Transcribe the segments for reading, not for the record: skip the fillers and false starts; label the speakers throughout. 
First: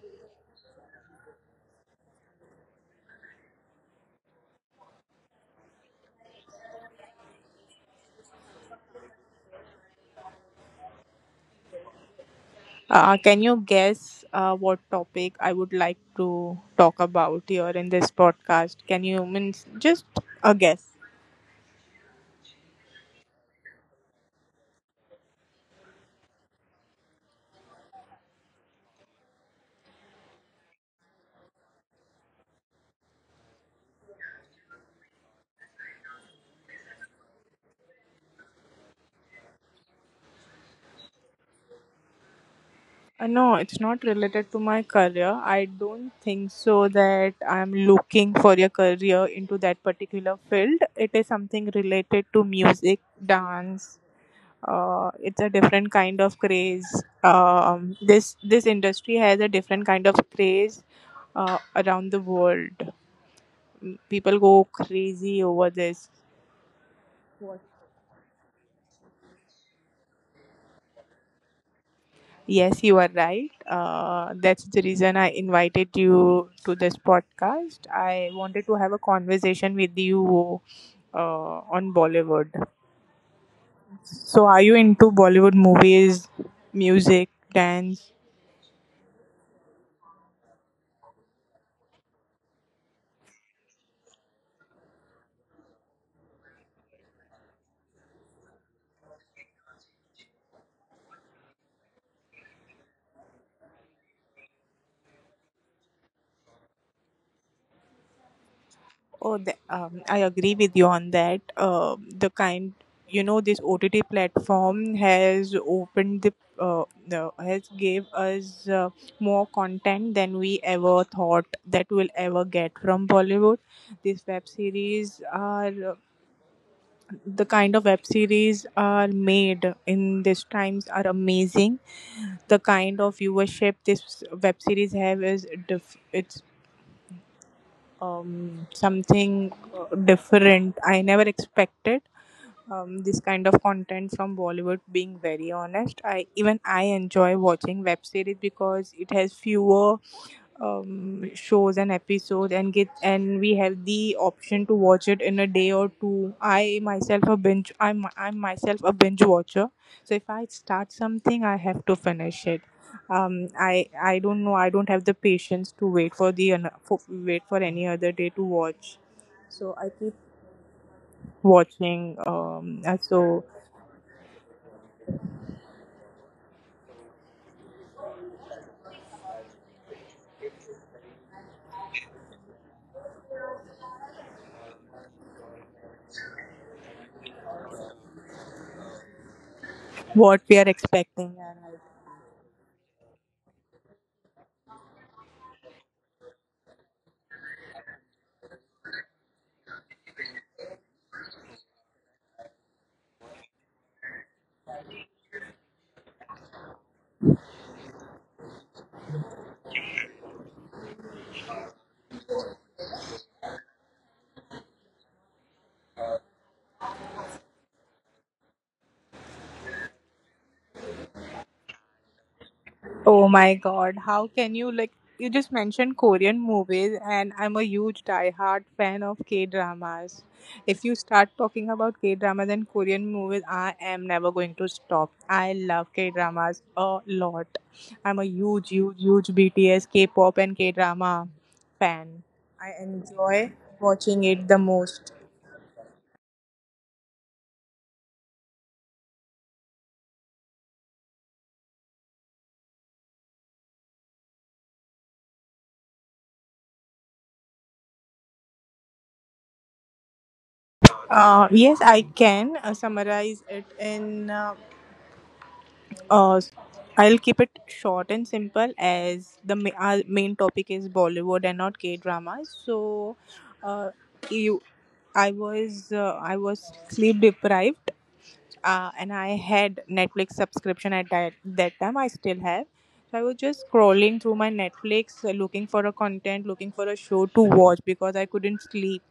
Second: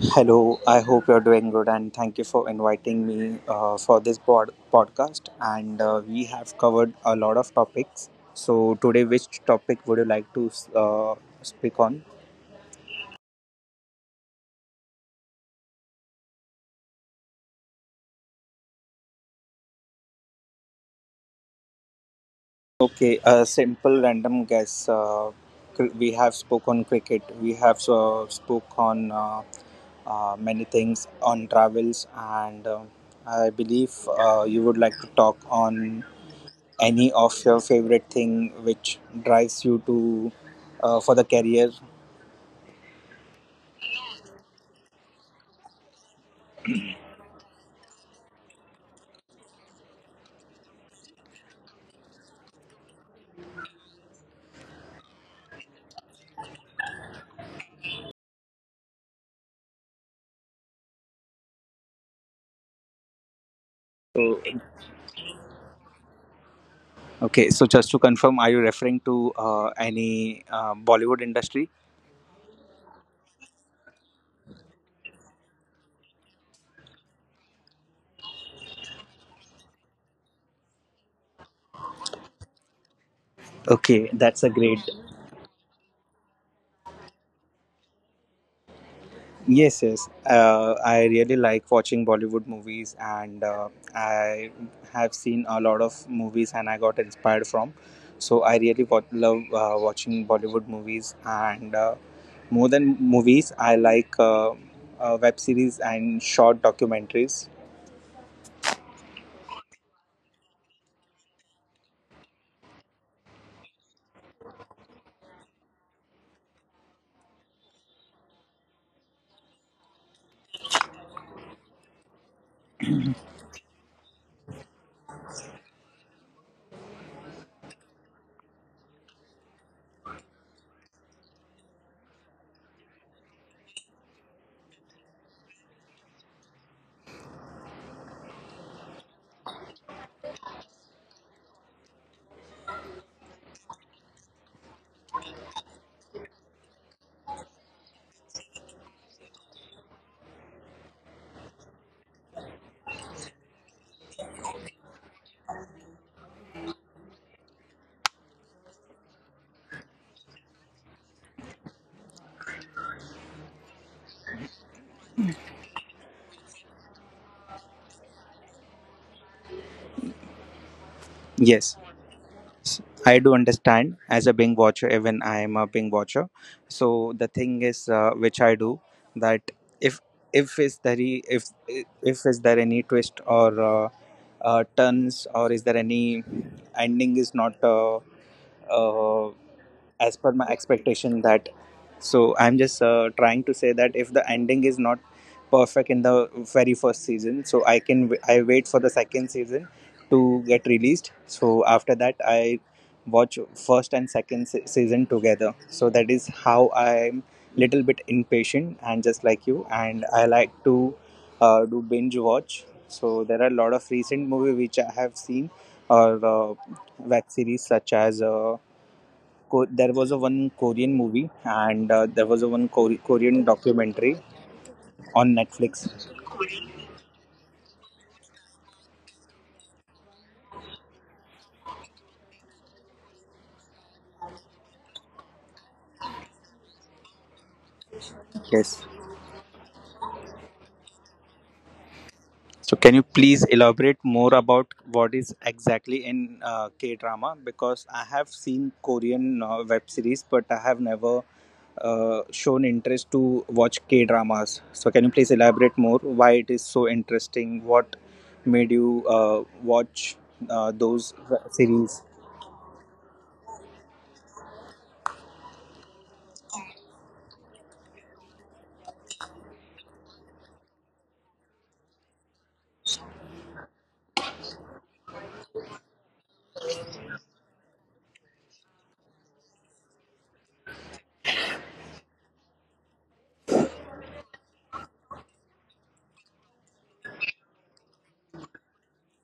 Speaker 1: Hello, I hope you're doing good and thank you for inviting me for this podcast. And we have covered a lot of topics. So, today, which topic would you like to speak on?
Speaker 2: Can you guess what topic I would like to talk about here in this podcast? Can you means just a guess?
Speaker 1: Okay, a simple random guess. We have spoke on cricket, we have spoke on many things on travels, and I believe you would like to talk on any of your favorite thing which drives you to, for the career?
Speaker 2: No, it's not related to my career. I don't think so that I'm looking for a career into that particular field. It is something related to music, dance, it's a different kind of craze. This industry has a different kind of craze around the world. Mm,
Speaker 1: So,
Speaker 2: people go crazy over this.
Speaker 1: okay, so just to confirm, are you referring to any Bollywood industry?
Speaker 2: Yes, you are right. That's the reason I invited you to this podcast. I wanted to have a conversation with you on Bollywood.
Speaker 1: Okay, that's a
Speaker 2: So, are
Speaker 1: great.
Speaker 2: you into Bollywood movies, music, dance?
Speaker 1: Yes, yes. I really like watching Bollywood movies, and I have seen a lot of movies, and I got inspired from. So I really love watching Bollywood movies, and more than movies, I like web series and short documentaries.
Speaker 2: Oh, I agree with you on that. The kind, you know, this OTT platform has opened the has gave us more content than we ever thought that we'll ever get from Bollywood. These web series are the kind of web series are made in these times are amazing. The kind of viewership this web series have is it's something different. I never expected this kind of content from Bollywood. Being very honest, I enjoy watching web series because it has fewer shows and episodes and we have the option to watch it in a day or two. I myself a binge, I'm myself a binge watcher, so if I start something I have to finish it. I don't know, I don't have the patience to wait for the an- for, wait for any other day to watch. So I keep
Speaker 1: Yes.
Speaker 2: watching
Speaker 1: I do
Speaker 2: so
Speaker 1: understand as a Bing watcher, even I am a Bing watcher. So the thing is, which I do, that if if is there any- if if is there any twist or turns, or is there any ending is not uh, as per
Speaker 2: what
Speaker 1: my
Speaker 2: we are
Speaker 1: expectation.
Speaker 2: expecting,
Speaker 1: That,
Speaker 2: and I.
Speaker 1: so I'm just, trying to say that if the ending is not perfect in the very first season, so I can w- I wait for the second season to get released. So after that I watch first and second season together. So that is how I'm little bit impatient, and just like you, and I like to do binge watch. So there are a lot of recent movie which I have seen, or web series such as there was a one Korean movie, and there was a one
Speaker 2: Oh
Speaker 1: Korean
Speaker 2: my God,
Speaker 1: documentary
Speaker 2: how can you like, you
Speaker 1: on
Speaker 2: just
Speaker 1: Netflix.
Speaker 2: mentioned Korean movies, and I'm a huge diehard fan of K-dramas. If you start talking about K-dramas and Korean movies, I am never going to stop. I love K-dramas a lot. I'm a huge,
Speaker 1: Yes.
Speaker 2: huge, huge BTS, K-pop and K-drama fan. I
Speaker 1: So can you please
Speaker 2: enjoy
Speaker 1: elaborate
Speaker 2: watching
Speaker 1: more
Speaker 2: it the
Speaker 1: about
Speaker 2: most.
Speaker 1: what is exactly in K drama? Because I have seen Korean web series, but I have never shown interest to watch K dramas. So can you please elaborate more why it is so interesting? What made you watch those
Speaker 2: Yes,
Speaker 1: series?
Speaker 2: I can summarize it in Uh, I'll keep it short and simple as our main topic is Bollywood and not K dramas. Uh, you, I was sleep deprived, and I had Netflix subscription at that time. I still have. So I was just scrolling through my Netflix, looking for a content, looking for a show to watch because I couldn't sleep,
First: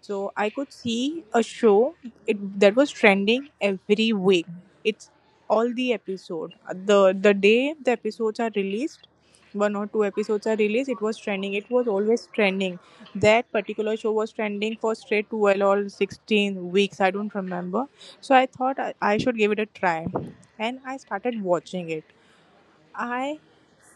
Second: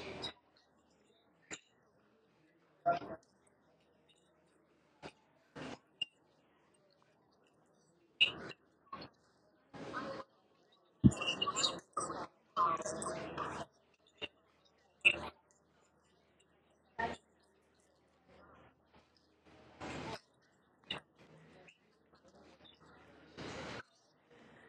Speaker 2: so I could see a show that was trending every week. It's all the episode. The day the episodes are released, one or two episodes are released, it was trending. It was always trending. That particular show was trending for straight 12 or 16 weeks. I don't remember. So I thought I should give it a try. And I started watching it. I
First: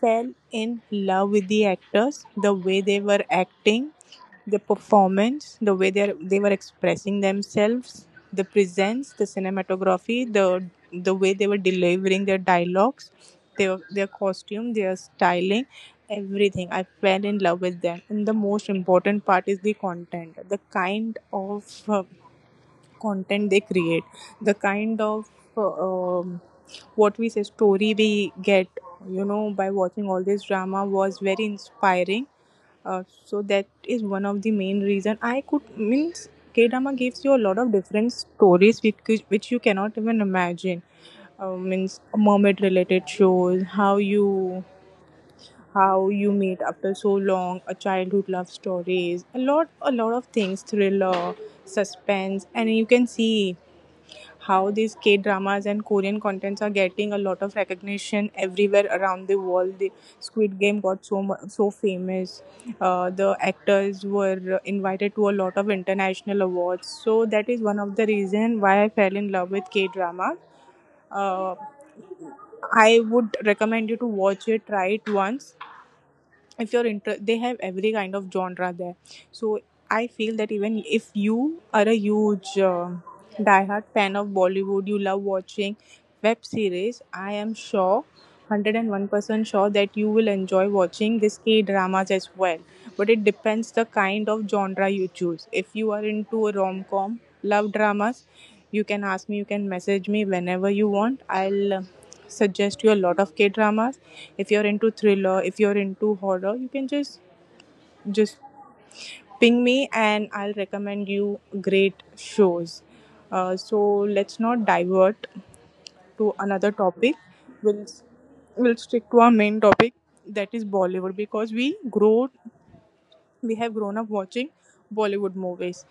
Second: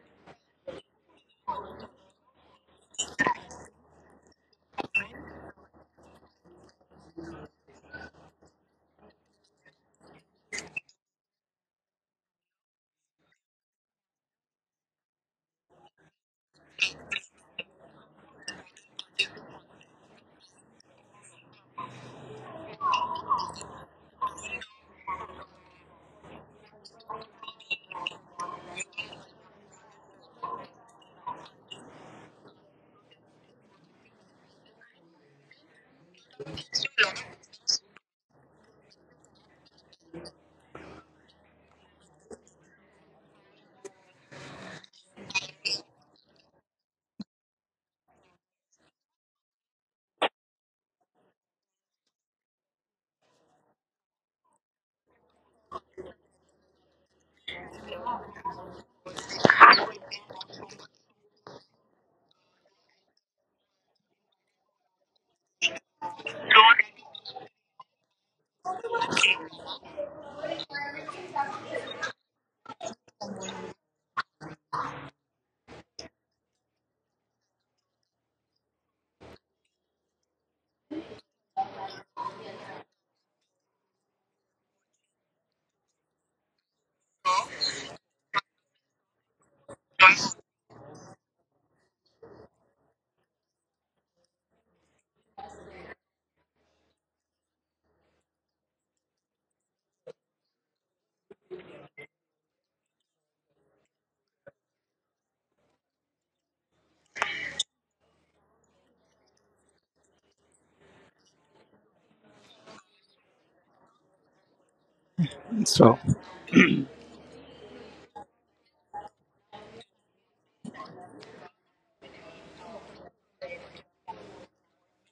Speaker 2: fell in love with the actors, the way they were acting, the performance, the way they were expressing themselves, the presence, the cinematography, the way they were delivering their dialogues, their costume, their styling, everything. I fell in love with them. And the most important part is the content, the kind of content they create, the kind of uh, um what we say story we get, you know, by watching all this drama, was very inspiring. So that is one of the main reason I could means K drama gives you a lot of different stories which you cannot even imagine. Means mermaid related shows, how you meet after so long, a childhood love stories, a lot, a lot of things, thriller, suspense. And you can see how these K-dramas and Korean contents are getting a lot of recognition everywhere around the world. The Squid Game got so famous. The actors were invited to a lot of international awards. So that is one of the reason why I fell in love with K-drama. Uh, I would recommend you to watch it, try it once. If you're inter- They have every kind of genre there, so I feel that even if you are a huge diehard fan of Bollywood, you love watching web series, I am sure 101% sure that you will enjoy watching this K dramas as well. But it depends the kind of genre you choose. If you are into a rom-com, love dramas, you can ask me, you can message me whenever you want. I'll suggest you a lot of K-dramas. If you're into thriller, if you're into horror, you can just ping me and I'll recommend you great shows. So let's not divert to another
Speaker 1: So.
Speaker 2: topic. We'll we'll stick to our main topic, that is Bollywood, because we have grown up watching Bollywood movies.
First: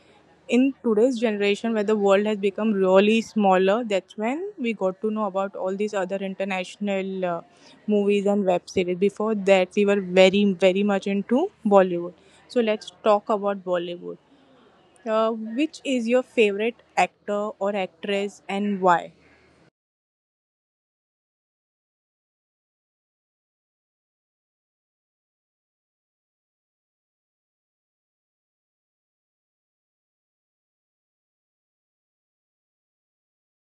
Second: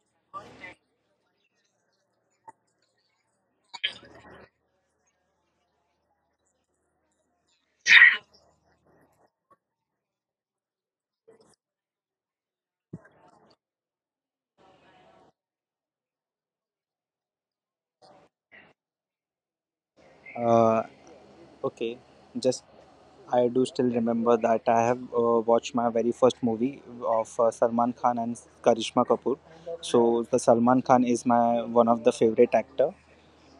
Speaker 2: In today's generation, where the world has become really smaller, that's when we got to know about all these other international movies and web series. Before that, we were very, very much into Bollywood. So, let's talk about Bollywood. Which is your favorite actor or actress and why?
Speaker 1: uh, Okay, just, I do still remember that I have watched my very first movie of Salman Khan and Karishma Kapoor. So the Salman Khan is my one of the favorite actor.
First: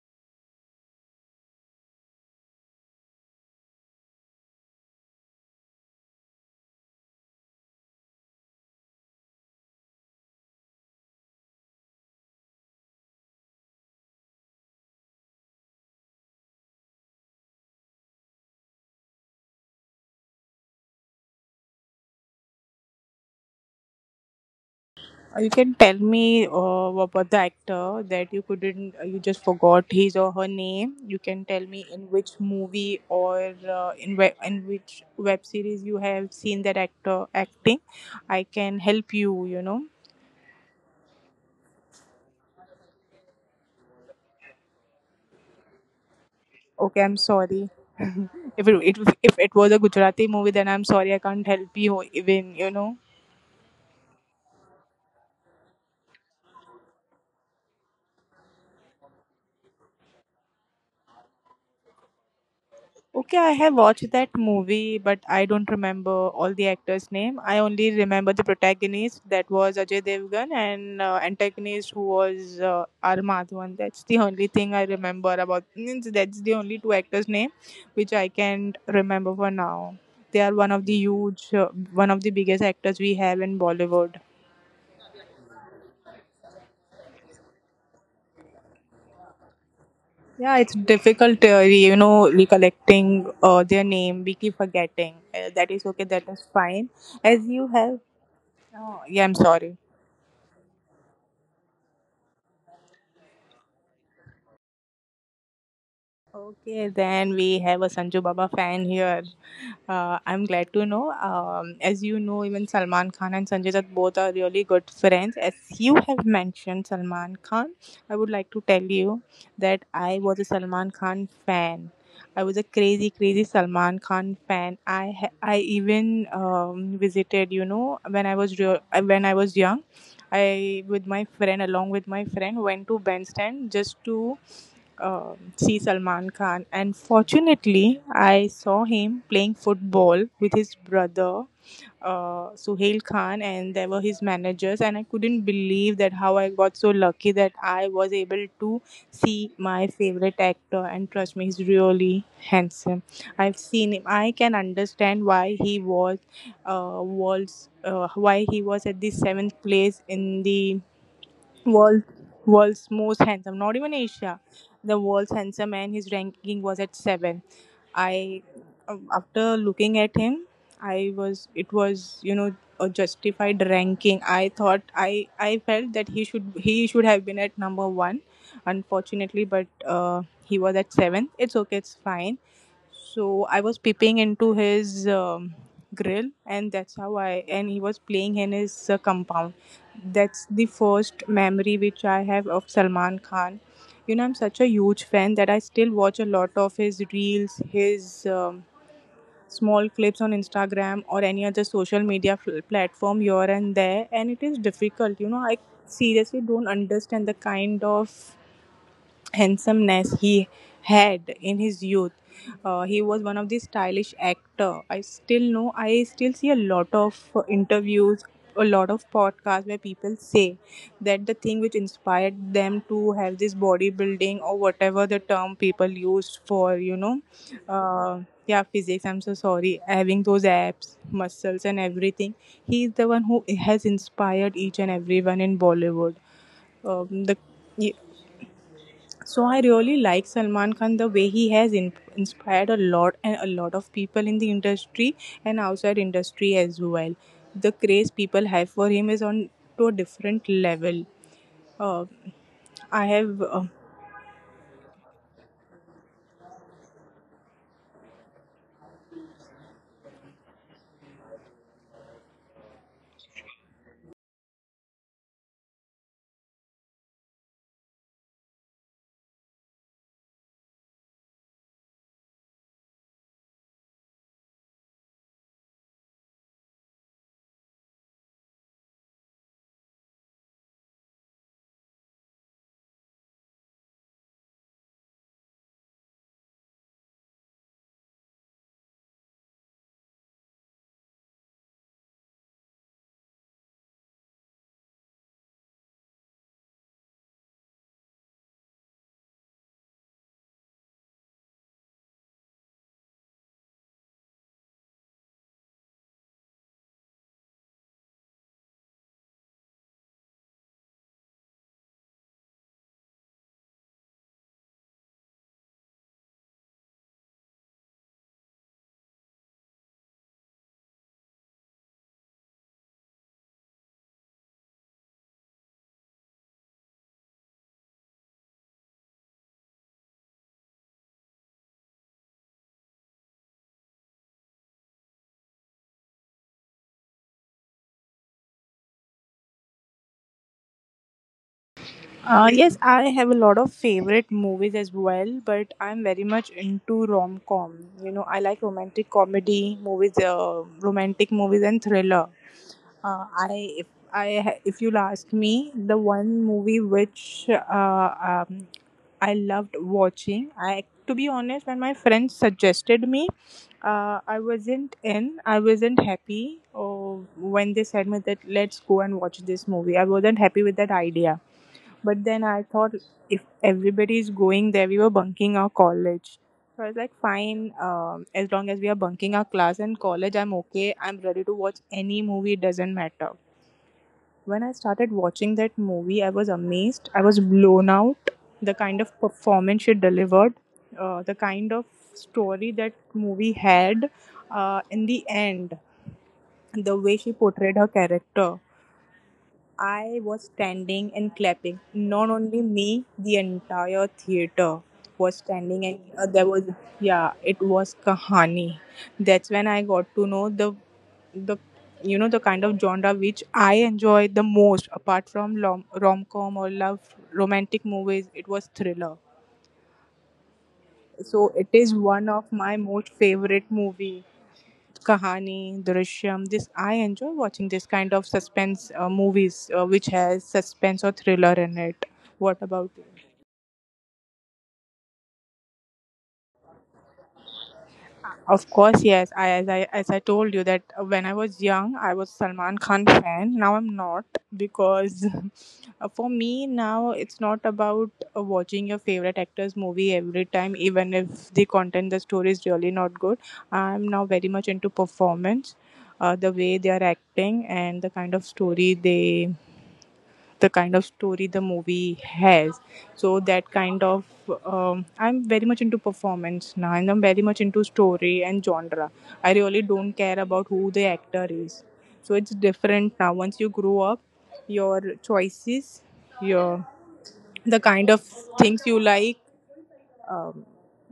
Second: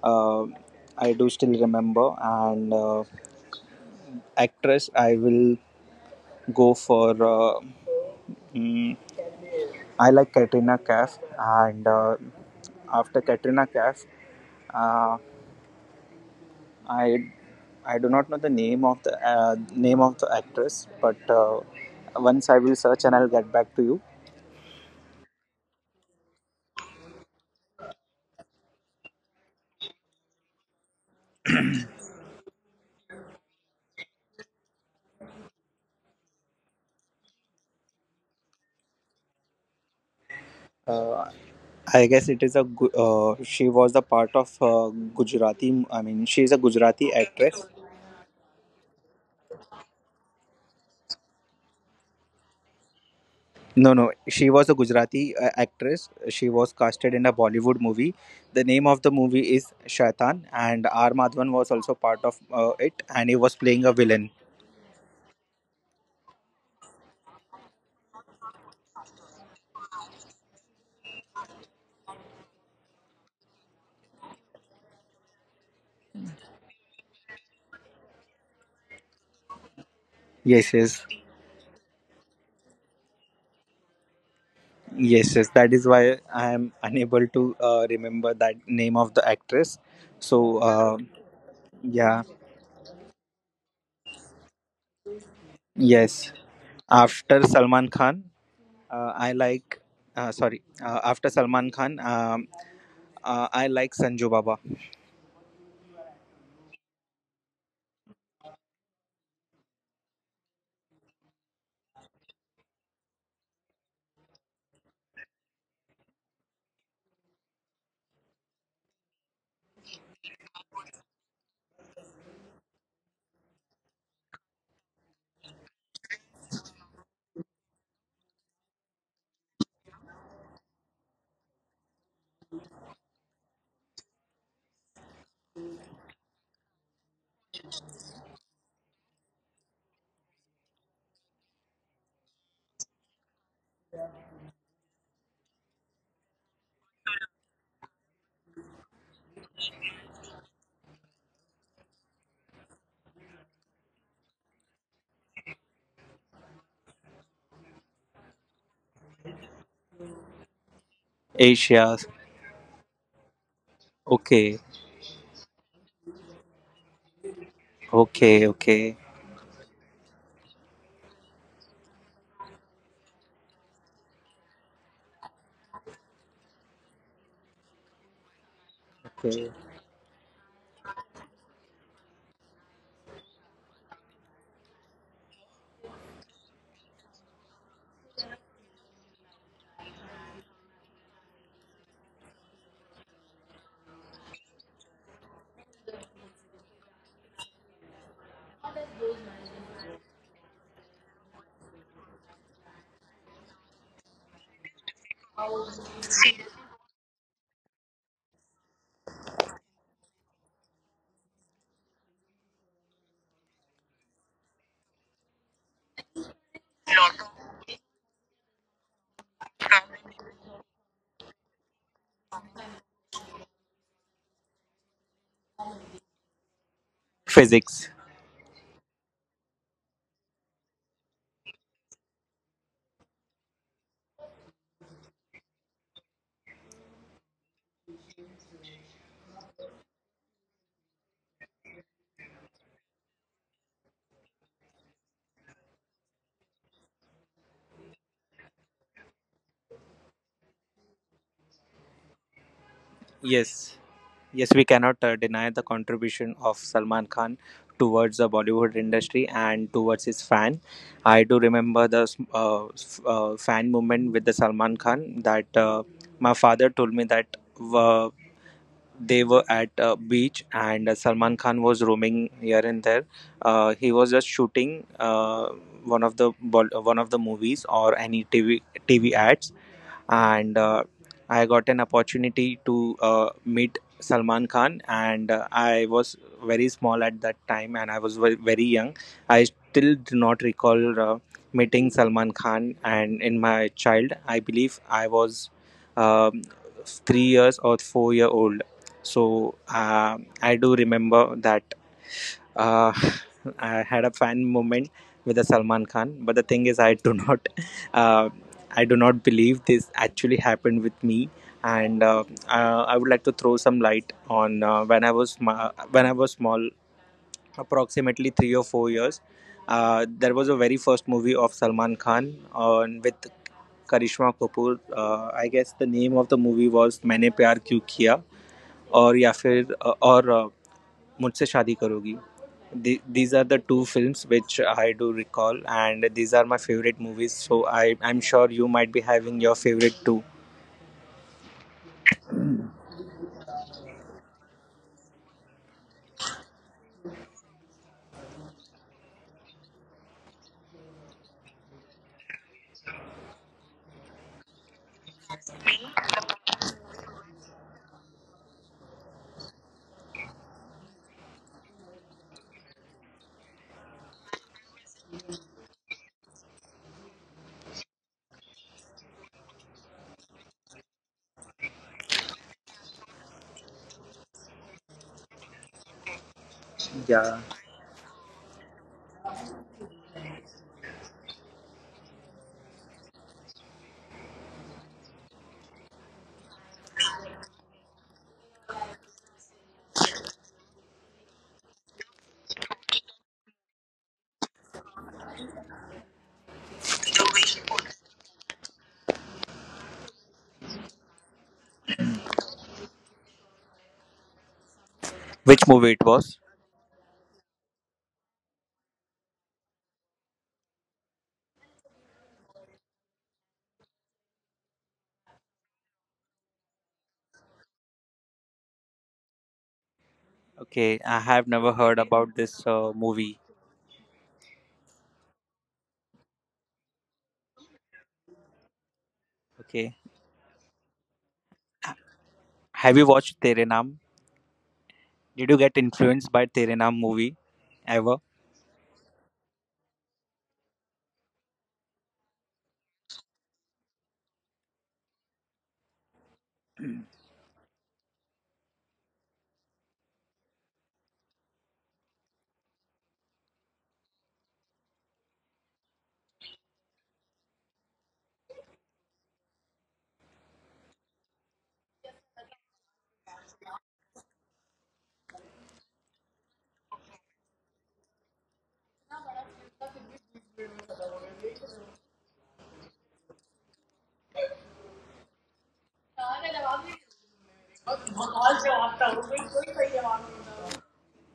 Speaker 1: Uh, I do still remember, and actress I will go for. Mm, I like Katrina Kaif, and after Katrina Kaif. Uh, I I do not know the name of the, name of the actress, but once I will search and I'll get back to you.
Speaker 2: You can tell me about the actor that you couldn't, you just forgot his or her name. You can tell me in which movie or in which web series you have seen that actor acting. I can help you. You know.
Speaker 1: Uh, I guess it is a she was the part of Gujarati. I mean, she is a
Speaker 2: Okay,
Speaker 1: Gujarati
Speaker 2: I'm
Speaker 1: actress.
Speaker 2: sorry. If it was a Gujarati movie, then I'm sorry I can't help you even. You know.
Speaker 1: No, no, she was a Gujarati actress. She was casted in a Bollywood movie. The name of the movie is Shaitan, and R. Madhavan was also part of it, and
Speaker 2: Okay,
Speaker 1: he
Speaker 2: I
Speaker 1: was
Speaker 2: have
Speaker 1: playing a
Speaker 2: watched that
Speaker 1: villain.
Speaker 2: movie, but I don't remember all the actors' name. I only remember the protagonist that was Ajay Devgan and antagonist who was R Madhavan. That's the only thing I remember about. Means that's the only two actors' name which I can remember for now. They are one
Speaker 1: Yes,
Speaker 2: of the
Speaker 1: yes.
Speaker 2: huge, one of the biggest actors we have in Bollywood.
Speaker 1: Yes, yes, that is why I am unable to remember that name of the actress.
Speaker 2: Yeah,
Speaker 1: So,
Speaker 2: it's difficult, you
Speaker 1: yeah,
Speaker 2: know, recollecting their name. We keep forgetting. That is okay. That
Speaker 1: yes.
Speaker 2: is fine
Speaker 1: After
Speaker 2: as you
Speaker 1: Salman
Speaker 2: have.
Speaker 1: Khan,
Speaker 2: Oh, yeah,
Speaker 1: I
Speaker 2: I'm sorry.
Speaker 1: like. Sorry, after Salman Khan, I like Sanju Baba.
Speaker 2: Okay, then we have a Sanju Baba fan here. I'm glad to know. As you know, even Salman Khan and Sanjay Dutt both are really good friends. As you have mentioned Salman Khan, I would like to tell you that I was a Salman Khan fan. I was a crazy, crazy Salman Khan fan. I even visited, you know, when I was young, I with my friend along with my friend went to bandstand just to see Salman Khan. And fortunately, I saw him playing football with his brother Suhail Khan, and they were his managers. And I couldn't believe that how I got so lucky that I was able to see my favorite actor. And trust me, he's really handsome. I've seen him. I can understand why he was at the seventh place in the
Speaker 1: Asia.
Speaker 2: world world's most handsome, not even Asia,
Speaker 1: Okay,
Speaker 2: the world's handsome man. His ranking was at 7. I
Speaker 1: okay, okay,
Speaker 2: After looking at him, I was it was, you know, a justified ranking. I thought, I felt that he should have been at number 1, unfortunately.
Speaker 1: okay.
Speaker 2: But he was at 7. It's okay, it's fine. So I was peeping into his grill, and that's how I and he was playing in his compound. That's the first memory which I have of Salman Khan. You know, I'm such a huge fan that I still watch a lot of his reels, his small clips on Instagram or any other social media platform here and there. And it is difficult, you know, I seriously don't understand the kind of handsomeness he had in his youth. He was one of the stylish actor. I still know. I still see a lot of interviews, a lot of podcasts where people say that the thing which inspired them to have this bodybuilding or whatever the term people used for, you know,
Speaker 1: Physics.
Speaker 2: uh, yeah, physics. I'm so sorry. Having those abs, muscles, and everything. He is the one who has inspired each and everyone in Bollywood. The so I really like Salman Khan the way he has inspired a lot and a lot of people in the industry and outside industry as well. The craze people have for him is on to a different level. Uh, I have.
Speaker 1: Yes, yes, we cannot deny the contribution of Salman Khan towards the Bollywood industry and towards his fan. I do remember the fan movement with the Salman Khan, that my father told me that uh, they were at a beach and Salman Khan was roaming here and there. He was just shooting one of the movies or any TV ads, and I got an opportunity to meet Salman Khan, and I was very small at that time, and I was very young. I still do not recall meeting Salman Khan, and in my child, I believe I was um, 3 years or 4 year old. So I do remember that uh, I had a fan moment with the Salman Khan, but the thing is, I do not, uh, I do not believe this actually happened with me. And I would like to throw some light on when I was small, approximately 3 or 4 years. There was a very first movie of Salman Khan on with Karishma Kapoor. I guess the name of the movie was "Maine Pyar Kyun Kiya." और या फिर अ, और अ, मुझसे शादी करोगी these are the two films which I do recall and these are my favourite movies so I I am sure you might be having your favourite two
Speaker 2: Yes, I have a lot of favorite movies as well, but I'm very much into rom com. You know, I like romantic comedy movies, romantic movies, and thriller. I if I ha- If you'll ask me, the one movie which I loved watching, I to be honest, when my friends suggested me, I wasn't happy. Oh, when they said me that let's go and watch this movie, I wasn't happy with that idea, but then I thought if everybody is going there, we were bunking our college. So I was like,
Speaker 1: या
Speaker 2: fine, as long as we are bunking our class and college, I'm okay. I'm ready to watch any movie, it doesn't matter. When I started watching that movie, I was amazed. I was blown out. The kind of performance she delivered, the kind of story that movie had, in the end, the way she portrayed her character. I was standing and clapping. Not only me, the entire theater was
Speaker 1: which
Speaker 2: standing,
Speaker 1: movie
Speaker 2: and
Speaker 1: it was
Speaker 2: there was. Yeah, it was Kahani. That's when I got to know the the kind of genre which I enjoy the most, apart from rom com or love romantic movies. It was thriller.
Speaker 1: Okay I
Speaker 2: So
Speaker 1: have
Speaker 2: it
Speaker 1: never
Speaker 2: is
Speaker 1: heard
Speaker 2: one
Speaker 1: about
Speaker 2: of
Speaker 1: this
Speaker 2: my most
Speaker 1: movie
Speaker 2: favorite movie. Kahani, Drishyam. This I enjoy watching this kind of suspense movies,
Speaker 1: okay
Speaker 2: which has suspense or thriller in it. What about
Speaker 1: have
Speaker 2: you?
Speaker 1: You watch Tere Naam did you get influence by Tere Naam movie
Speaker 2: Of course, yes. I as I as I told you that when I was young, I was Salman Khan fan. Now I'm not, because for me now it's not about watching your favorite actor's movie every time, even if the content, the story is really not good. I'm now very much into performance, the way they are acting and the kind of story the movie has. So that kind of, I'm very much into performance now, and I'm very much into story and genre. I really don't care about who the actor is. So it's different now. Once you grow up, your choices, your, the kind of things you like, um,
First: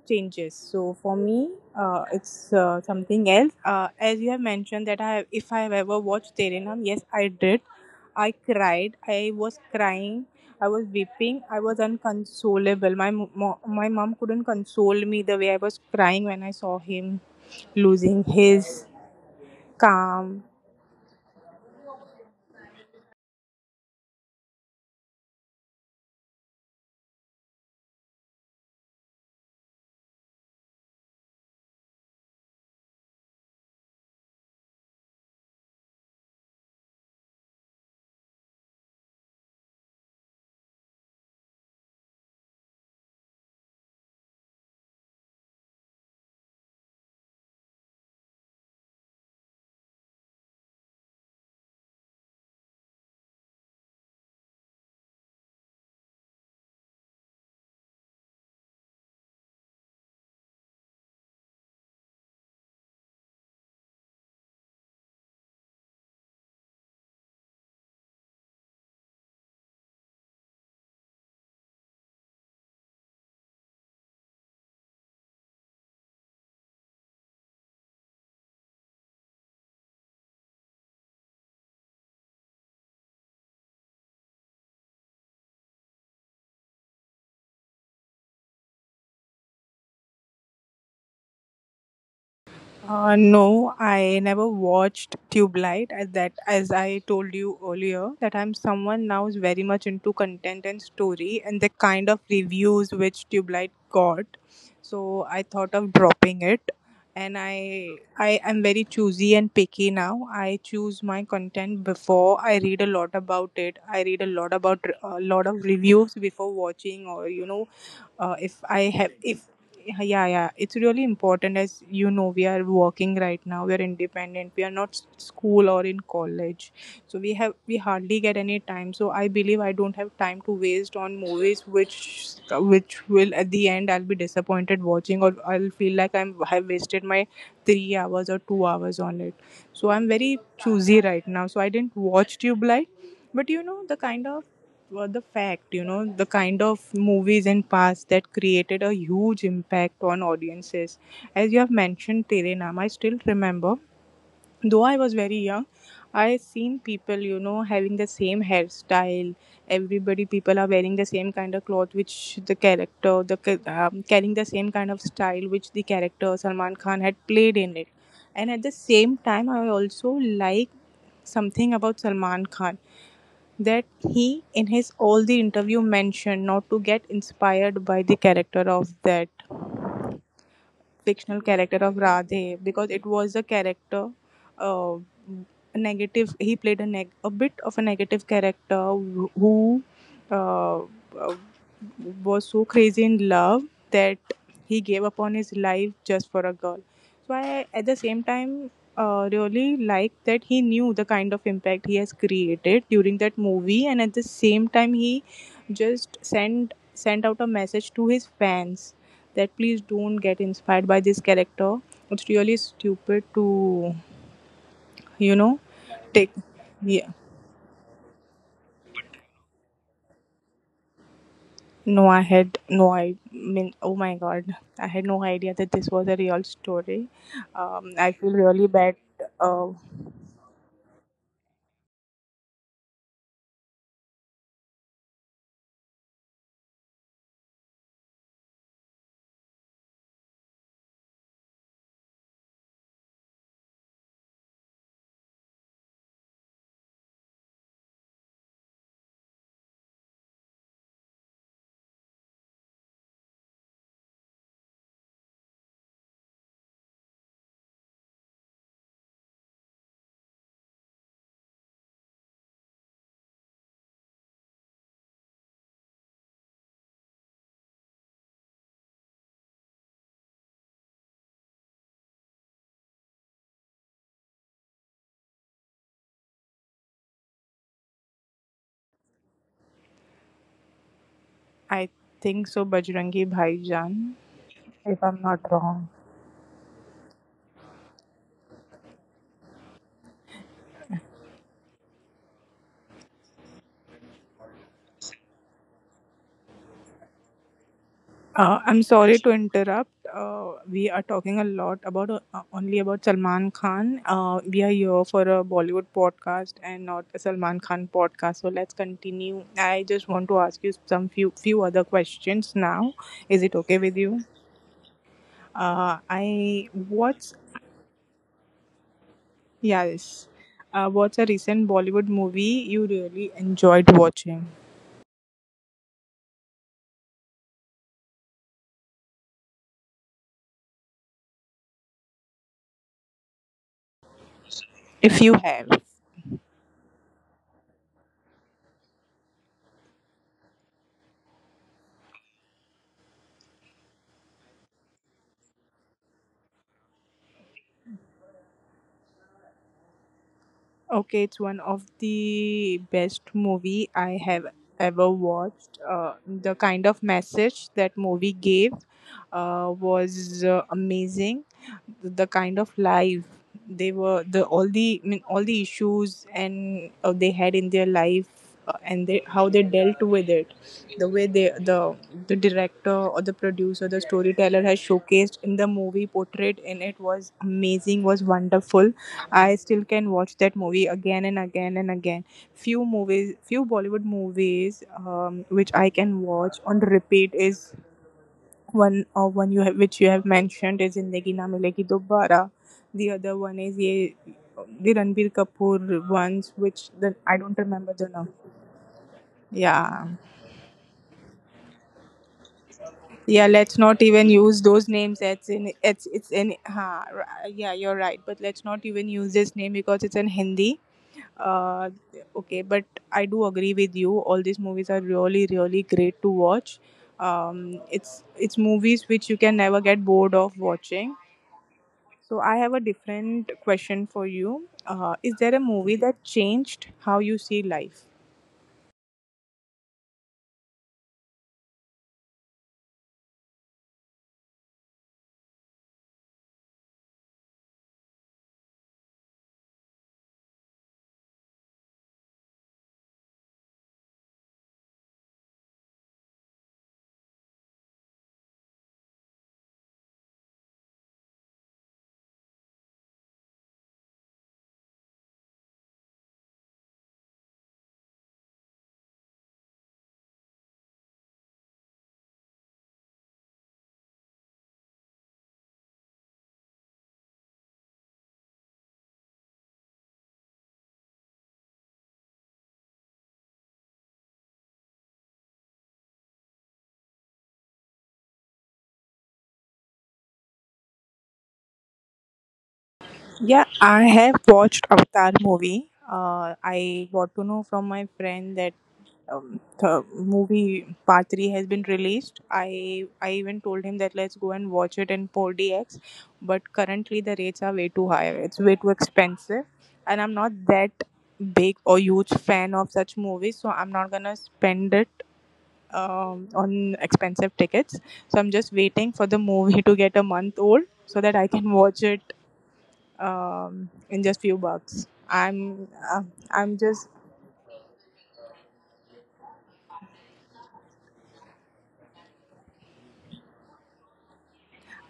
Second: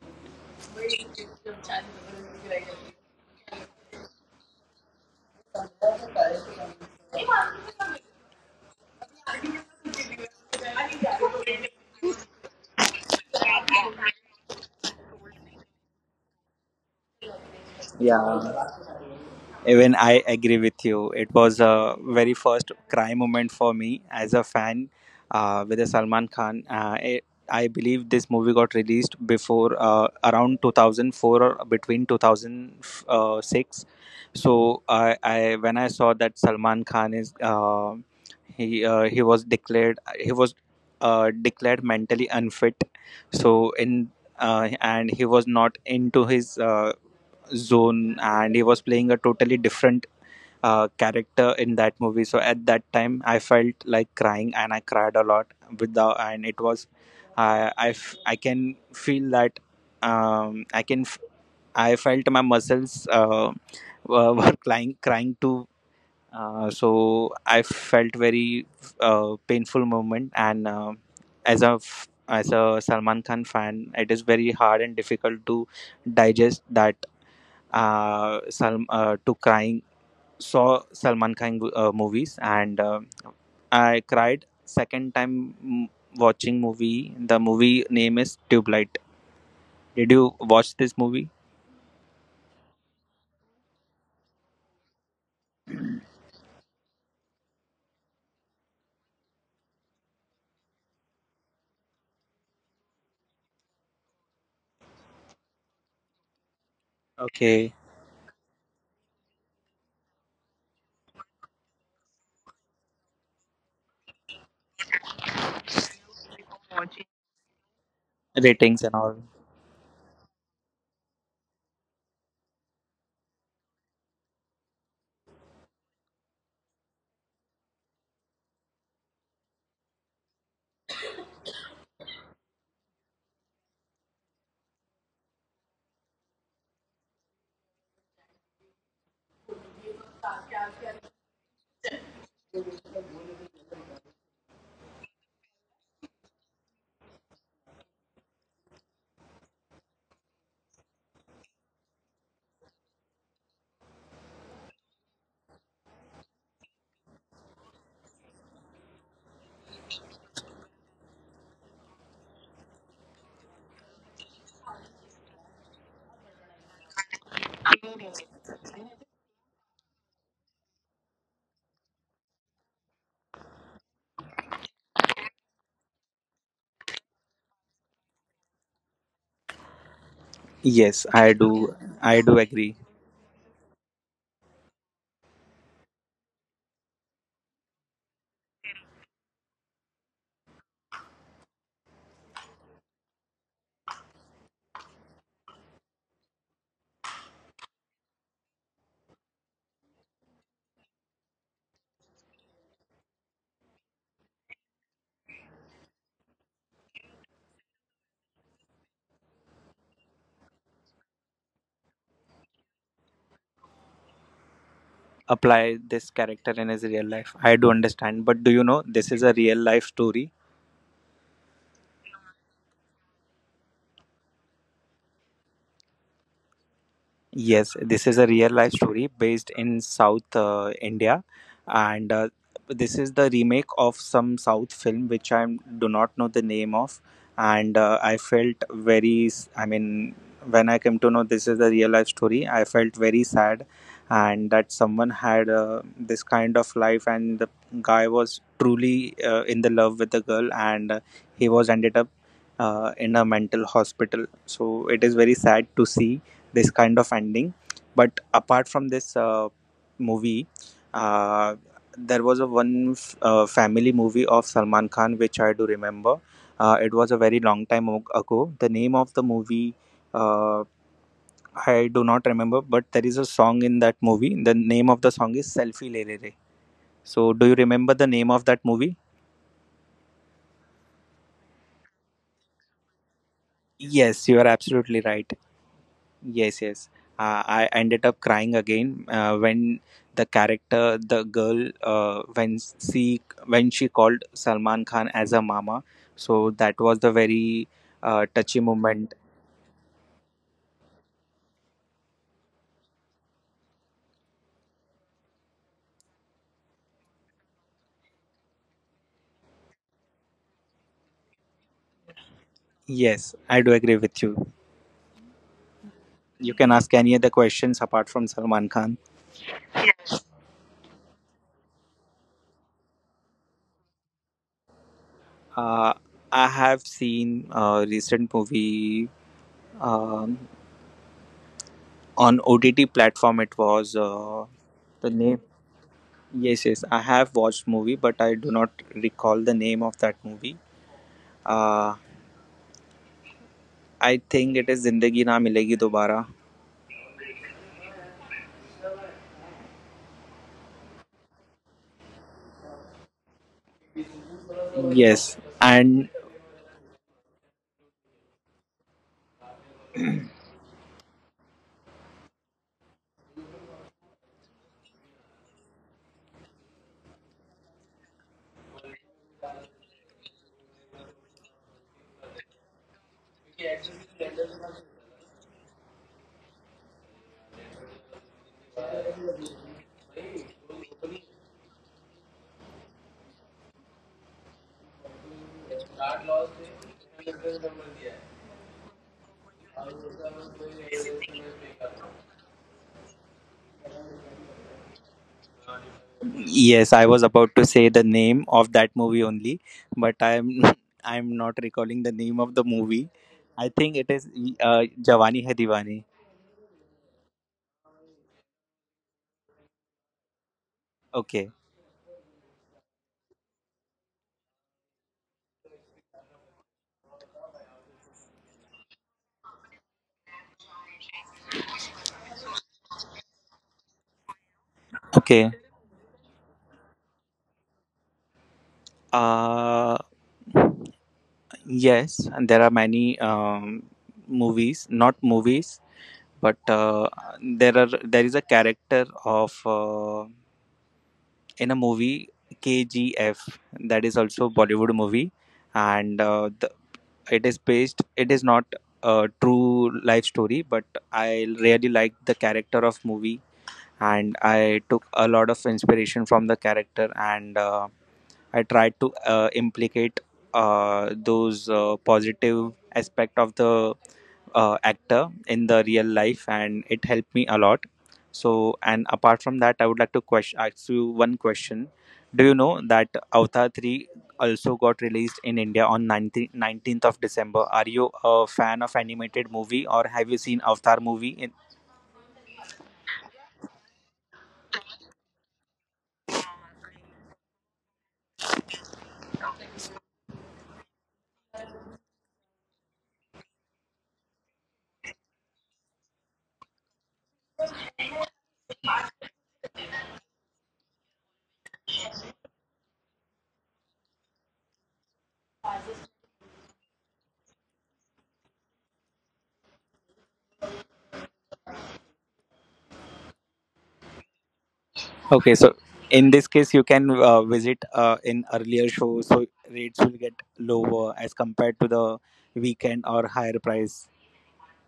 Speaker 2: changes. So for me, it's something else. As you have mentioned, that I have, if I have ever watched Terenam, yes, I did. I cried. I was crying. I was weeping. I was unconsolable. My mom couldn't console me the way I was crying when I saw him losing
Speaker 1: ever
Speaker 2: his
Speaker 1: Even I
Speaker 2: calm.
Speaker 1: agree with you. It was a very first cry moment for me as a fan with the Salman Khan. I believe this movie got released before, around 2004 or between 2006. So I when I saw that Salman Khan is he, he was declared mentally unfit. So in and he was not into his zone, and he was playing a totally different character in that movie. So at that time I felt like crying, and I cried a lot with the and it was I can feel that, um, i can f- I felt my muscles were crying too, so I felt very painful moment, and as a Salman Khan fan, it is very hard and difficult to digest that Sal-, to crying saw Salman Khan movies, and I cried second time, watching movie, the movie name is Tube Light. Did you watch this movie?
Speaker 2: No, I never watched Tube Light. As that, as I told you earlier, that I'm someone now is very much into content and story, and the kind of reviews which Tube Light got, so I thought of dropping it. And I
Speaker 1: Okay,
Speaker 2: I am very choosy and picky now. I choose my content before. I read a lot about it. I read a lot about, a lot of reviews before watching, or you know if I
Speaker 1: ratings
Speaker 2: have
Speaker 1: and all.
Speaker 2: if yeah, yeah, it's really important. As you know, we are working right now, we are independent, we are not school or in college, so we have, we hardly get any time. So I believe I don't have time to waste on movies which will at the end, I'll be disappointed watching, or I'll feel like I'm, have wasted my 3 hours or 2 hours on it. So I'm very choosy right now, so I didn't watch Tube Light. But you know the kind of, were the fact, you know, the kind of movies in past that created a huge impact on audiences. As you have mentioned, Tere Naam, I still remember, though I was very young, I seen people, you know, having the same hairstyle. Everybody, people are wearing the same kind of cloth, which the character, carrying the same kind of style which the character Salman Khan had played in it. And at the same time, I also like something about Salman Khan, that he in his all the interview mentioned not to get inspired by the character of that
Speaker 1: Yes,
Speaker 2: fictional
Speaker 1: I
Speaker 2: character
Speaker 1: do.
Speaker 2: of
Speaker 1: I do
Speaker 2: Radhe, because
Speaker 1: agree.
Speaker 2: it was a character, uh, negative, he played a bit of a negative character, who uh, uh, was so crazy in love that he gave up on his life just for a girl. So I, at the same time, really like that he knew the kind of impact he has created during that movie, and at the same time he just sent sent out a message to his fans that please don't get inspired by this character. It's really stupid to, you know,
Speaker 1: Apply this
Speaker 2: take.
Speaker 1: character in his
Speaker 2: Yeah.
Speaker 1: real life, I do understand, but do you know this is a real life story?
Speaker 2: No, I had no, I mean, oh my god, I had no idea that this was a real story.
Speaker 1: Yes,
Speaker 2: I
Speaker 1: this
Speaker 2: feel
Speaker 1: is a real
Speaker 2: really
Speaker 1: life
Speaker 2: bad.
Speaker 1: story based
Speaker 2: Uh,
Speaker 1: in South India, and this is the remake of some South film which I do not know the name of, and I felt very. I mean, when I came to know this is a real life story, I felt very sad, and that someone had this kind of life, and the guy was truly in the love with the girl, and he was ended up in a mental hospital. So it is very sad to see this kind of ending. But apart from this movie, uh, there was a one family movie of Salman Khan which I do remember. It was a very long time ago. The name of the movie, uh, I do not remember, but there is a song in that movie. The name of the song is Selfie Le Le Le. So, do you remember the name of that movie?
Speaker 2: I think so, Bajrangi Bhaijaan,
Speaker 1: Yes, you are
Speaker 2: if I'm
Speaker 1: absolutely
Speaker 2: not
Speaker 1: right.
Speaker 2: wrong.
Speaker 1: Yes, yes. I ended up crying again when the character, the girl, when she called Salman Khan as a mama. So that was the very
Speaker 2: I'm
Speaker 1: touchy
Speaker 2: sorry to
Speaker 1: moment.
Speaker 2: interrupt. We are talking a lot about, only about Salman Khan. We are here for a Bollywood podcast and not a Salman Khan podcast. So let's continue. I just want to ask you some few other questions now. Is it
Speaker 1: Yes,
Speaker 2: okay
Speaker 1: I
Speaker 2: with
Speaker 1: do
Speaker 2: you?
Speaker 1: agree with you.
Speaker 2: I
Speaker 1: You can ask
Speaker 2: what's,
Speaker 1: any other questions apart from Salman Khan.
Speaker 2: yeah, yes. What's a recent Bollywood movie you really enjoyed watching?
Speaker 1: Uh, I have seen a recent movie um, on OTT platform. It was,
Speaker 2: If
Speaker 1: the
Speaker 2: you
Speaker 1: name.
Speaker 2: have.
Speaker 1: Yes, yes, I have watched movie, but I do not recall the name of that movie. Uh, I think it is Zindagi Na Milegi Dobara.
Speaker 2: Okay, it's one of the best movie I have ever
Speaker 1: Yes,
Speaker 2: watched.
Speaker 1: and
Speaker 2: The kind of message that movie gave, was, amazing, the kind of life they were, the all the, I mean, all the issues and they had in their life, and they, how they dealt with it, the way they, the director or the producer, the storyteller, has showcased in the movie, portrayed in it, was amazing, was wonderful. I still can watch that movie again and again and again. Few movies, few Bollywood movies, which I can watch on repeat, is one, or one you have, which you have mentioned, is Zindagi Na Milegi Dobara. The other one is ye, the Ranbir Kapoor ones, which
Speaker 1: yes,
Speaker 2: the,
Speaker 1: I
Speaker 2: I
Speaker 1: was
Speaker 2: don't
Speaker 1: about to
Speaker 2: remember
Speaker 1: say
Speaker 2: the
Speaker 1: the
Speaker 2: name.
Speaker 1: name of that movie only,
Speaker 2: Yeah,
Speaker 1: but I'm I'm not recalling the name of the movie.
Speaker 2: yeah. Let's
Speaker 1: I
Speaker 2: not
Speaker 1: think it
Speaker 2: even
Speaker 1: is
Speaker 2: use those names. It's
Speaker 1: Jawani Hai
Speaker 2: in, it's
Speaker 1: Diwani.
Speaker 2: it's in. Ha, r- yeah, you're right. But let's not even use this name because it's in Hindi.
Speaker 1: Okay,
Speaker 2: Uh, okay, but I do agree with you. All these movies are really really great to watch. It's movies which you can never get bored of watching. So I have a different question for you. Is there a
Speaker 1: okay.
Speaker 2: movie that changed how you see life?
Speaker 1: Uh, yes, and there are many movies, not movies. But there are there is a character of in a movie KGF, that is also Bollywood movie, and it is not a true life story, but I really liked the character of movie, and I took a lot of inspiration from the character, and I tried to implicate those positive aspect of the actor in the real life, and it helped me a lot. So, and apart from that, I would like to ask you one question. Do you know that Avatar 3 also got released in India on 19th of December? Are you a fan of animated movie, or have you seen Avatar movie in,
Speaker 2: Yeah, I have watched Avatar movie. I got to know from my friend that, the movie Part Three has been released. I even told him that let's go and watch it in 4DX, but currently the rates are way too high. It's way too expensive, and I'm not that big or huge fan of such movies, so I'm not gonna spend it, on expensive tickets. So I'm just waiting for the movie to get a month old so that I can watch it, in just few bucks.
Speaker 1: okay, so
Speaker 2: Uh,
Speaker 1: in this
Speaker 2: I'm
Speaker 1: case, you
Speaker 2: just
Speaker 1: can visit in earlier show, so rates will get lower as compared to the weekend or higher price.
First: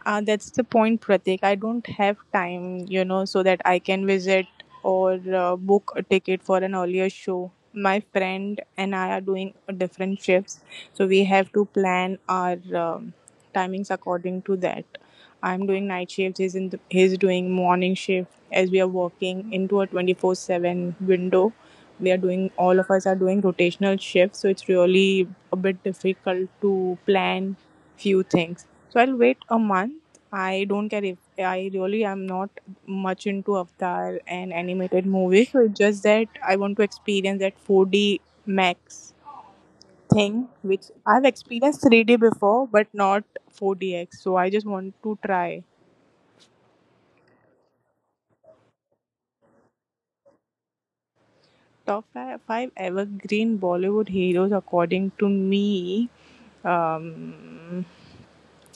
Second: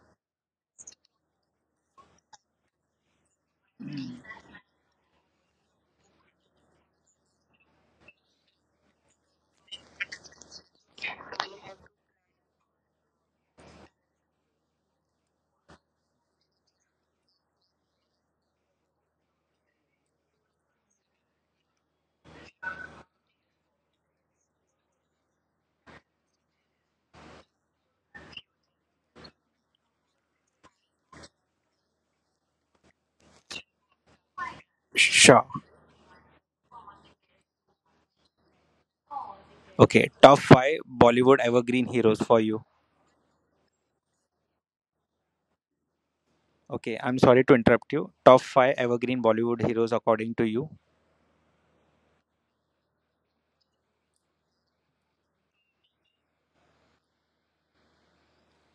Speaker 2: That's the point, Pratik. I don't have time, you know, so that I can visit or book a ticket for an earlier show. My friend and I are doing different shifts, so we have to plan our, timings according to that. I'm doing night shifts. He's in the, he's doing morning shift. As we are working into a 24/7 window, we are doing, all of us are doing rotational shifts. So it's really a bit difficult to plan few things. So I'll wait a month. I don't care, if I really am not much into Avatar and animated
Speaker 1: Sure.
Speaker 2: movies. So it's just that I want to experience that 4D max
Speaker 1: Okay, top
Speaker 2: thing,
Speaker 1: five
Speaker 2: which I've
Speaker 1: Bollywood
Speaker 2: experienced
Speaker 1: evergreen
Speaker 2: 3D
Speaker 1: heroes for you.
Speaker 2: before, but not 4DX. So I just want to try.
Speaker 1: Okay, I'm sorry to interrupt you. Top five evergreen Bollywood heroes according to you.
Speaker 2: Five evergreen Bollywood heroes, according to me, um,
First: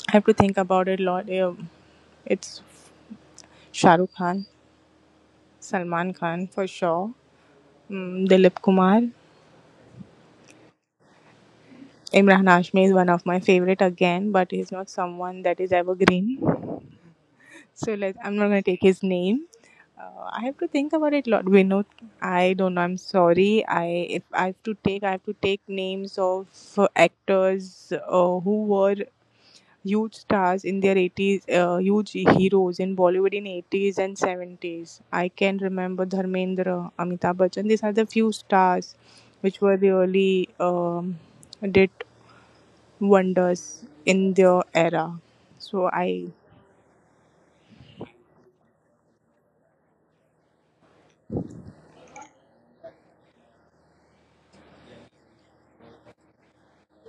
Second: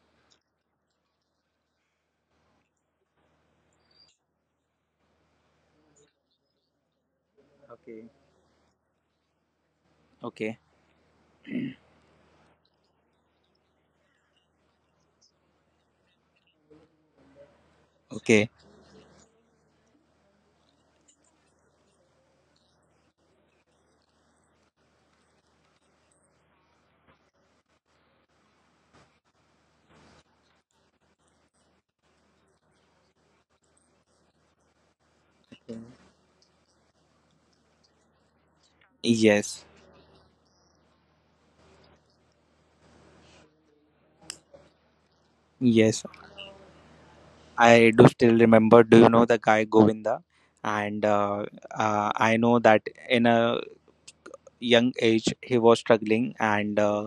Speaker 2: I have to think about it a lot. It's Shah Rukh Khan, Salman Khan for sure,
Speaker 1: Okay.
Speaker 2: Dilip Kumar,
Speaker 1: Okay.
Speaker 2: Imran Hashmi is one of my favorite again, but he's not someone that is evergreen. So let, I'm not
Speaker 1: Okay.
Speaker 2: gonna take his name. I have to think about it a lot. Vinod, I don't know. I'm sorry. I, if I have to take, I have to take names of actors who were huge stars in their 80s, huge heroes in Bollywood in 80s and 70s. I can remember Dharmendra, Amitabh Bachchan. These are the few stars which
Speaker 1: Yes.
Speaker 2: were really, did wonders in their era. So
Speaker 1: Yes.
Speaker 2: I,
Speaker 1: I do still remember. Do you know the guy Govinda? And I know that in a young age he was struggling and. Uh,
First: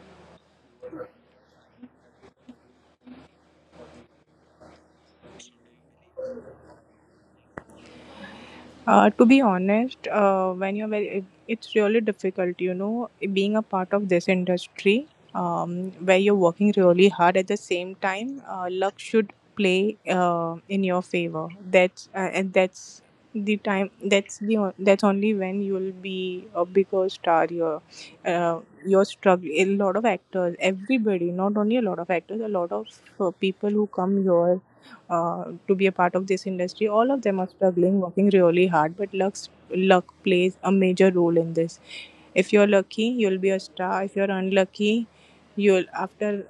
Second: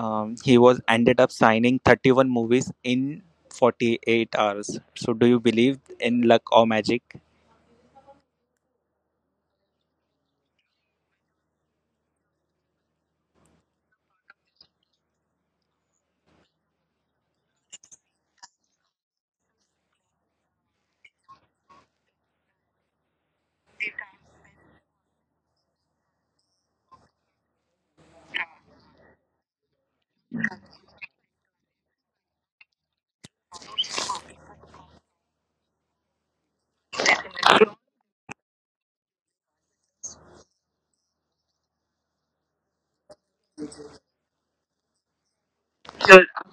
Speaker 1: Um, He was ended up signing 31 movies in 48 hours. So, do you believe in luck or magic?
Speaker 2: to be honest, when you're very, it's really difficult, you know, being a part of this industry, where you're working really hard at the same time. Luck should play in your favor. That's and that's the time. That's only when you'll be a bigger star. Your, uh, your struggle. A lot of actors, everybody, not only a lot of actors, a lot of people who come here, to be a part of this industry. All of them are struggling, working really hard, but luck plays a major role in this. If you're lucky, you'll be a star. If you're unlucky, you'll after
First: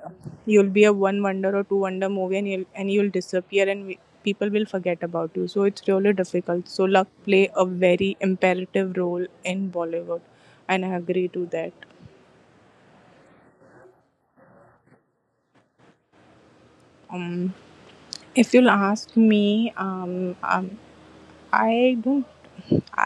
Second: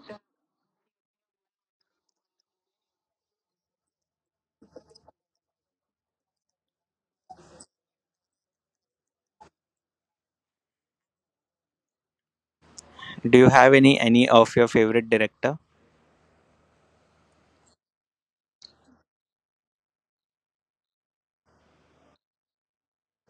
Speaker 2: you'll be a one wonder or two wonder movie, and you'll disappear, and we, people will forget about you. So it's really difficult. So luck play a very imperative role in Bollywood, and I agree to that.
Speaker 1: Do you have any of your favorite director?
Speaker 2: Um, if you'll ask me, I don't.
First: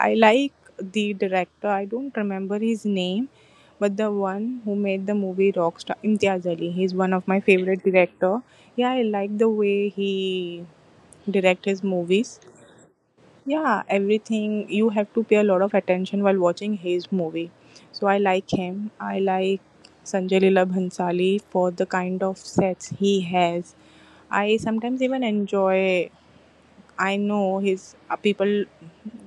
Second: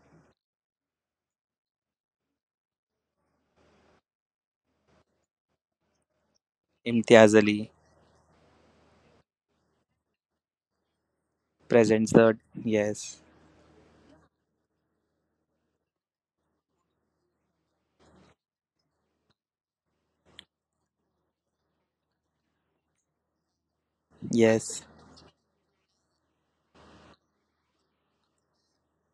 Speaker 2: I like the director. I don't remember his name, but the one who made the movie Rockstar, Imtiaz Ali. He's one of
Speaker 1: Imtiaz
Speaker 2: my
Speaker 1: Ali
Speaker 2: favorite director. Yeah, I like the way he direct his
Speaker 1: presents
Speaker 2: movies.
Speaker 1: the. Yes,
Speaker 2: Yeah, everything, you have to pay a lot of attention while watching his movie. So I like him. I like Sanjay Leela Bhansali for the kind of sets he has. I
Speaker 1: yes.
Speaker 2: sometimes even enjoy, I know his people,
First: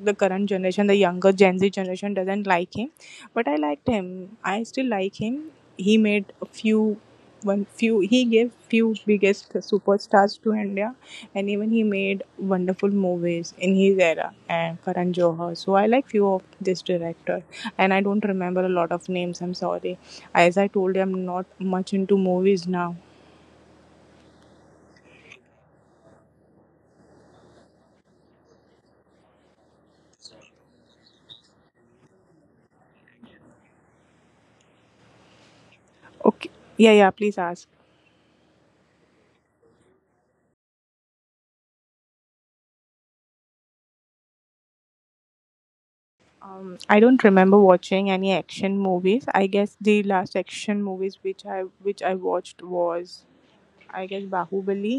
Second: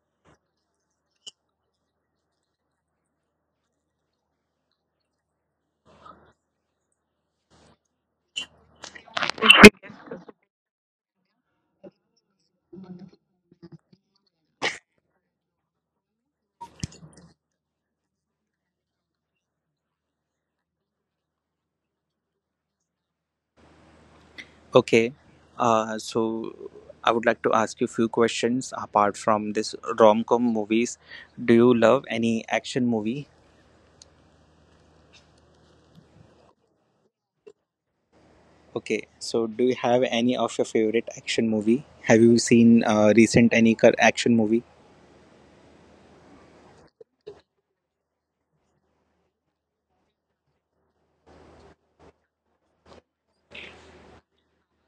Speaker 2: the current generation, the younger Gen Z generation doesn't like him, but I liked him. I still like him. He made a few, one few. He gave few biggest superstars to India, and even he made wonderful movies in his era, and Karan Johar. So I like few of this director, and I don't remember a lot of names. I'm sorry. As I told you, I'm not much into movies now.
Speaker 1: Okay. So I would like to ask you a few questions apart from this rom-com movies. Do you love any action movie?
Speaker 2: Okay. Yeah, yeah. Please ask.
Speaker 1: Okay, so do you have any of your favorite action movie? Have you seen recent any action movie?
Speaker 2: I don't remember watching any action movies. I guess the last action movies which I watched was, I guess, Bahubali,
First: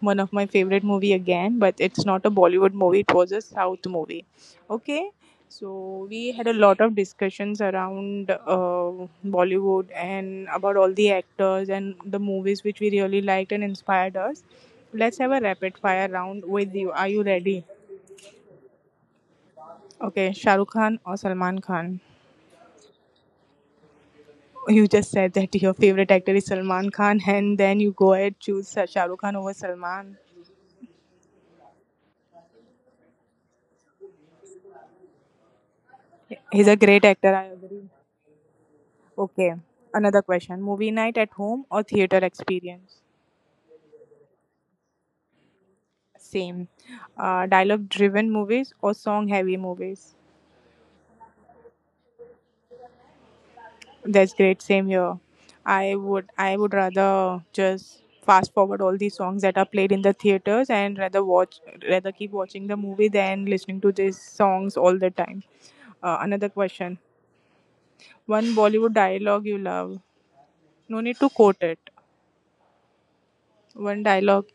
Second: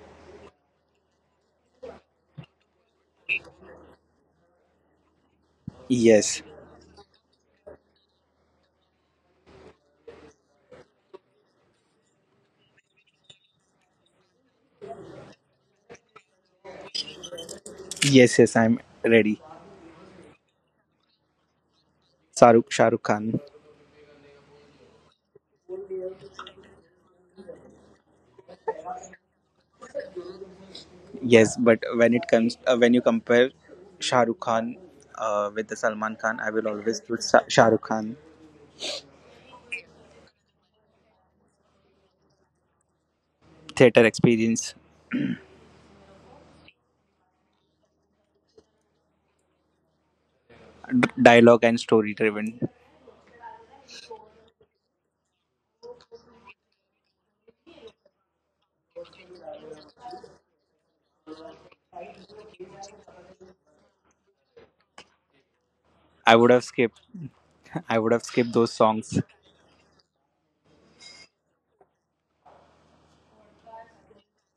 Speaker 2: one of my favorite movie again, but it's not a Bollywood movie, it was a South movie. Okay. So we
Speaker 1: Yes.
Speaker 2: had a lot of discussions around Bollywood and about all the actors and the movies which we really liked and inspired us. Let's have a rapid fire round with you. Are you ready?
Speaker 1: Yes, yes, I'm ready.
Speaker 2: Okay, Shahrukh Khan or Salman Khan?
Speaker 1: Saruk Shahrukh Khan.
Speaker 2: You just said that your favorite actor is Salman Khan, and then you go ahead choose Shah Rukh Khan over Salman.
Speaker 1: Yes, but when it comes, when you compare Shahrukh Khan with the Salman Khan, I will
Speaker 2: He's a
Speaker 1: always
Speaker 2: great
Speaker 1: put
Speaker 2: actor. I
Speaker 1: Shahrukh
Speaker 2: agree.
Speaker 1: Khan.
Speaker 2: Okay, another question: movie night at home or theater experience?
Speaker 1: Theater experience,
Speaker 2: Same. Dialogue-driven movies or song-heavy movies?
Speaker 1: dialogue and story driven.
Speaker 2: That's great. Same here. I would rather just fast forward all these songs that are played in the theaters, and rather watch, rather keep watching the movie than listening to these songs all the time.
Speaker 1: I would
Speaker 2: Another
Speaker 1: have skipped.
Speaker 2: question.
Speaker 1: I would have
Speaker 2: One
Speaker 1: skipped those
Speaker 2: Bollywood
Speaker 1: songs.
Speaker 2: dialogue you love. No need to quote it. One dialogue,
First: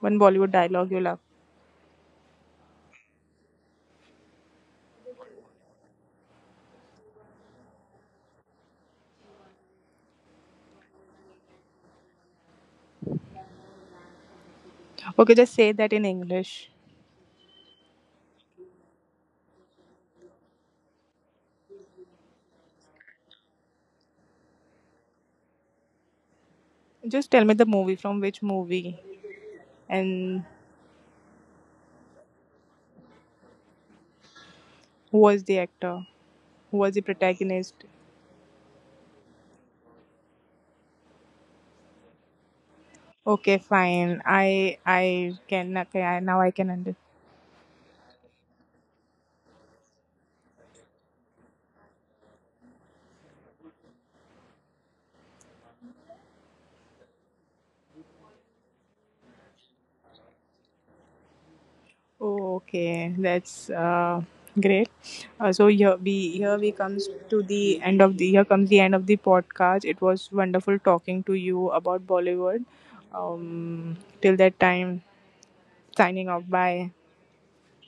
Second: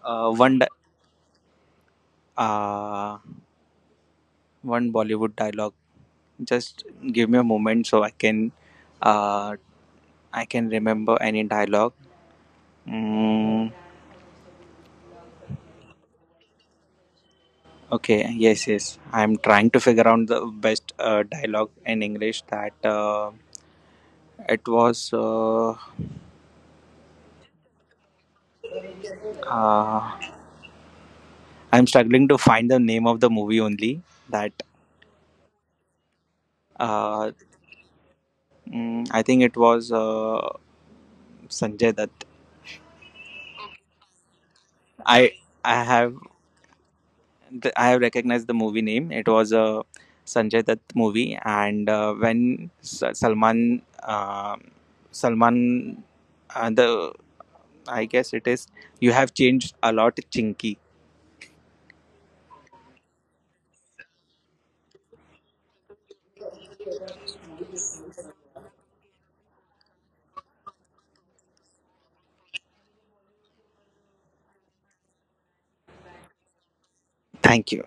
Speaker 2: one
Speaker 1: Uh,
Speaker 2: Bollywood
Speaker 1: one, di-
Speaker 2: dialogue you love.
Speaker 1: uh, One Bollywood dialogue. Just give me a moment so uh, I can remember any dialogue. Mm.
Speaker 2: Okay, just say that in English.
Speaker 1: Okay, yes, yes. I'm trying to figure out the best dialogue in English that, it was.
Speaker 2: Just tell me the movie, from which movie,
Speaker 1: Uh,
Speaker 2: and
Speaker 1: I'm struggling to find the name of the movie only. That,
Speaker 2: who was the actor, who was the
Speaker 1: uh,
Speaker 2: protagonist.
Speaker 1: I think it was Sanjay Dutt.
Speaker 2: Okay, fine. I
Speaker 1: I
Speaker 2: I can,
Speaker 1: I
Speaker 2: okay,
Speaker 1: have
Speaker 2: I, now I can understand.
Speaker 1: I have recognized the movie name. It was a Sanjay Dutt movie, and when Salman and the I guess it is. You have changed a lot, Chinky.
Speaker 2: Oh, okay, that's great. So here we comes to the end of the here comes the end of the podcast. It was wonderful talking to you about Bollywood. Till that time, signing off. Bye.
Speaker 1: Thank you.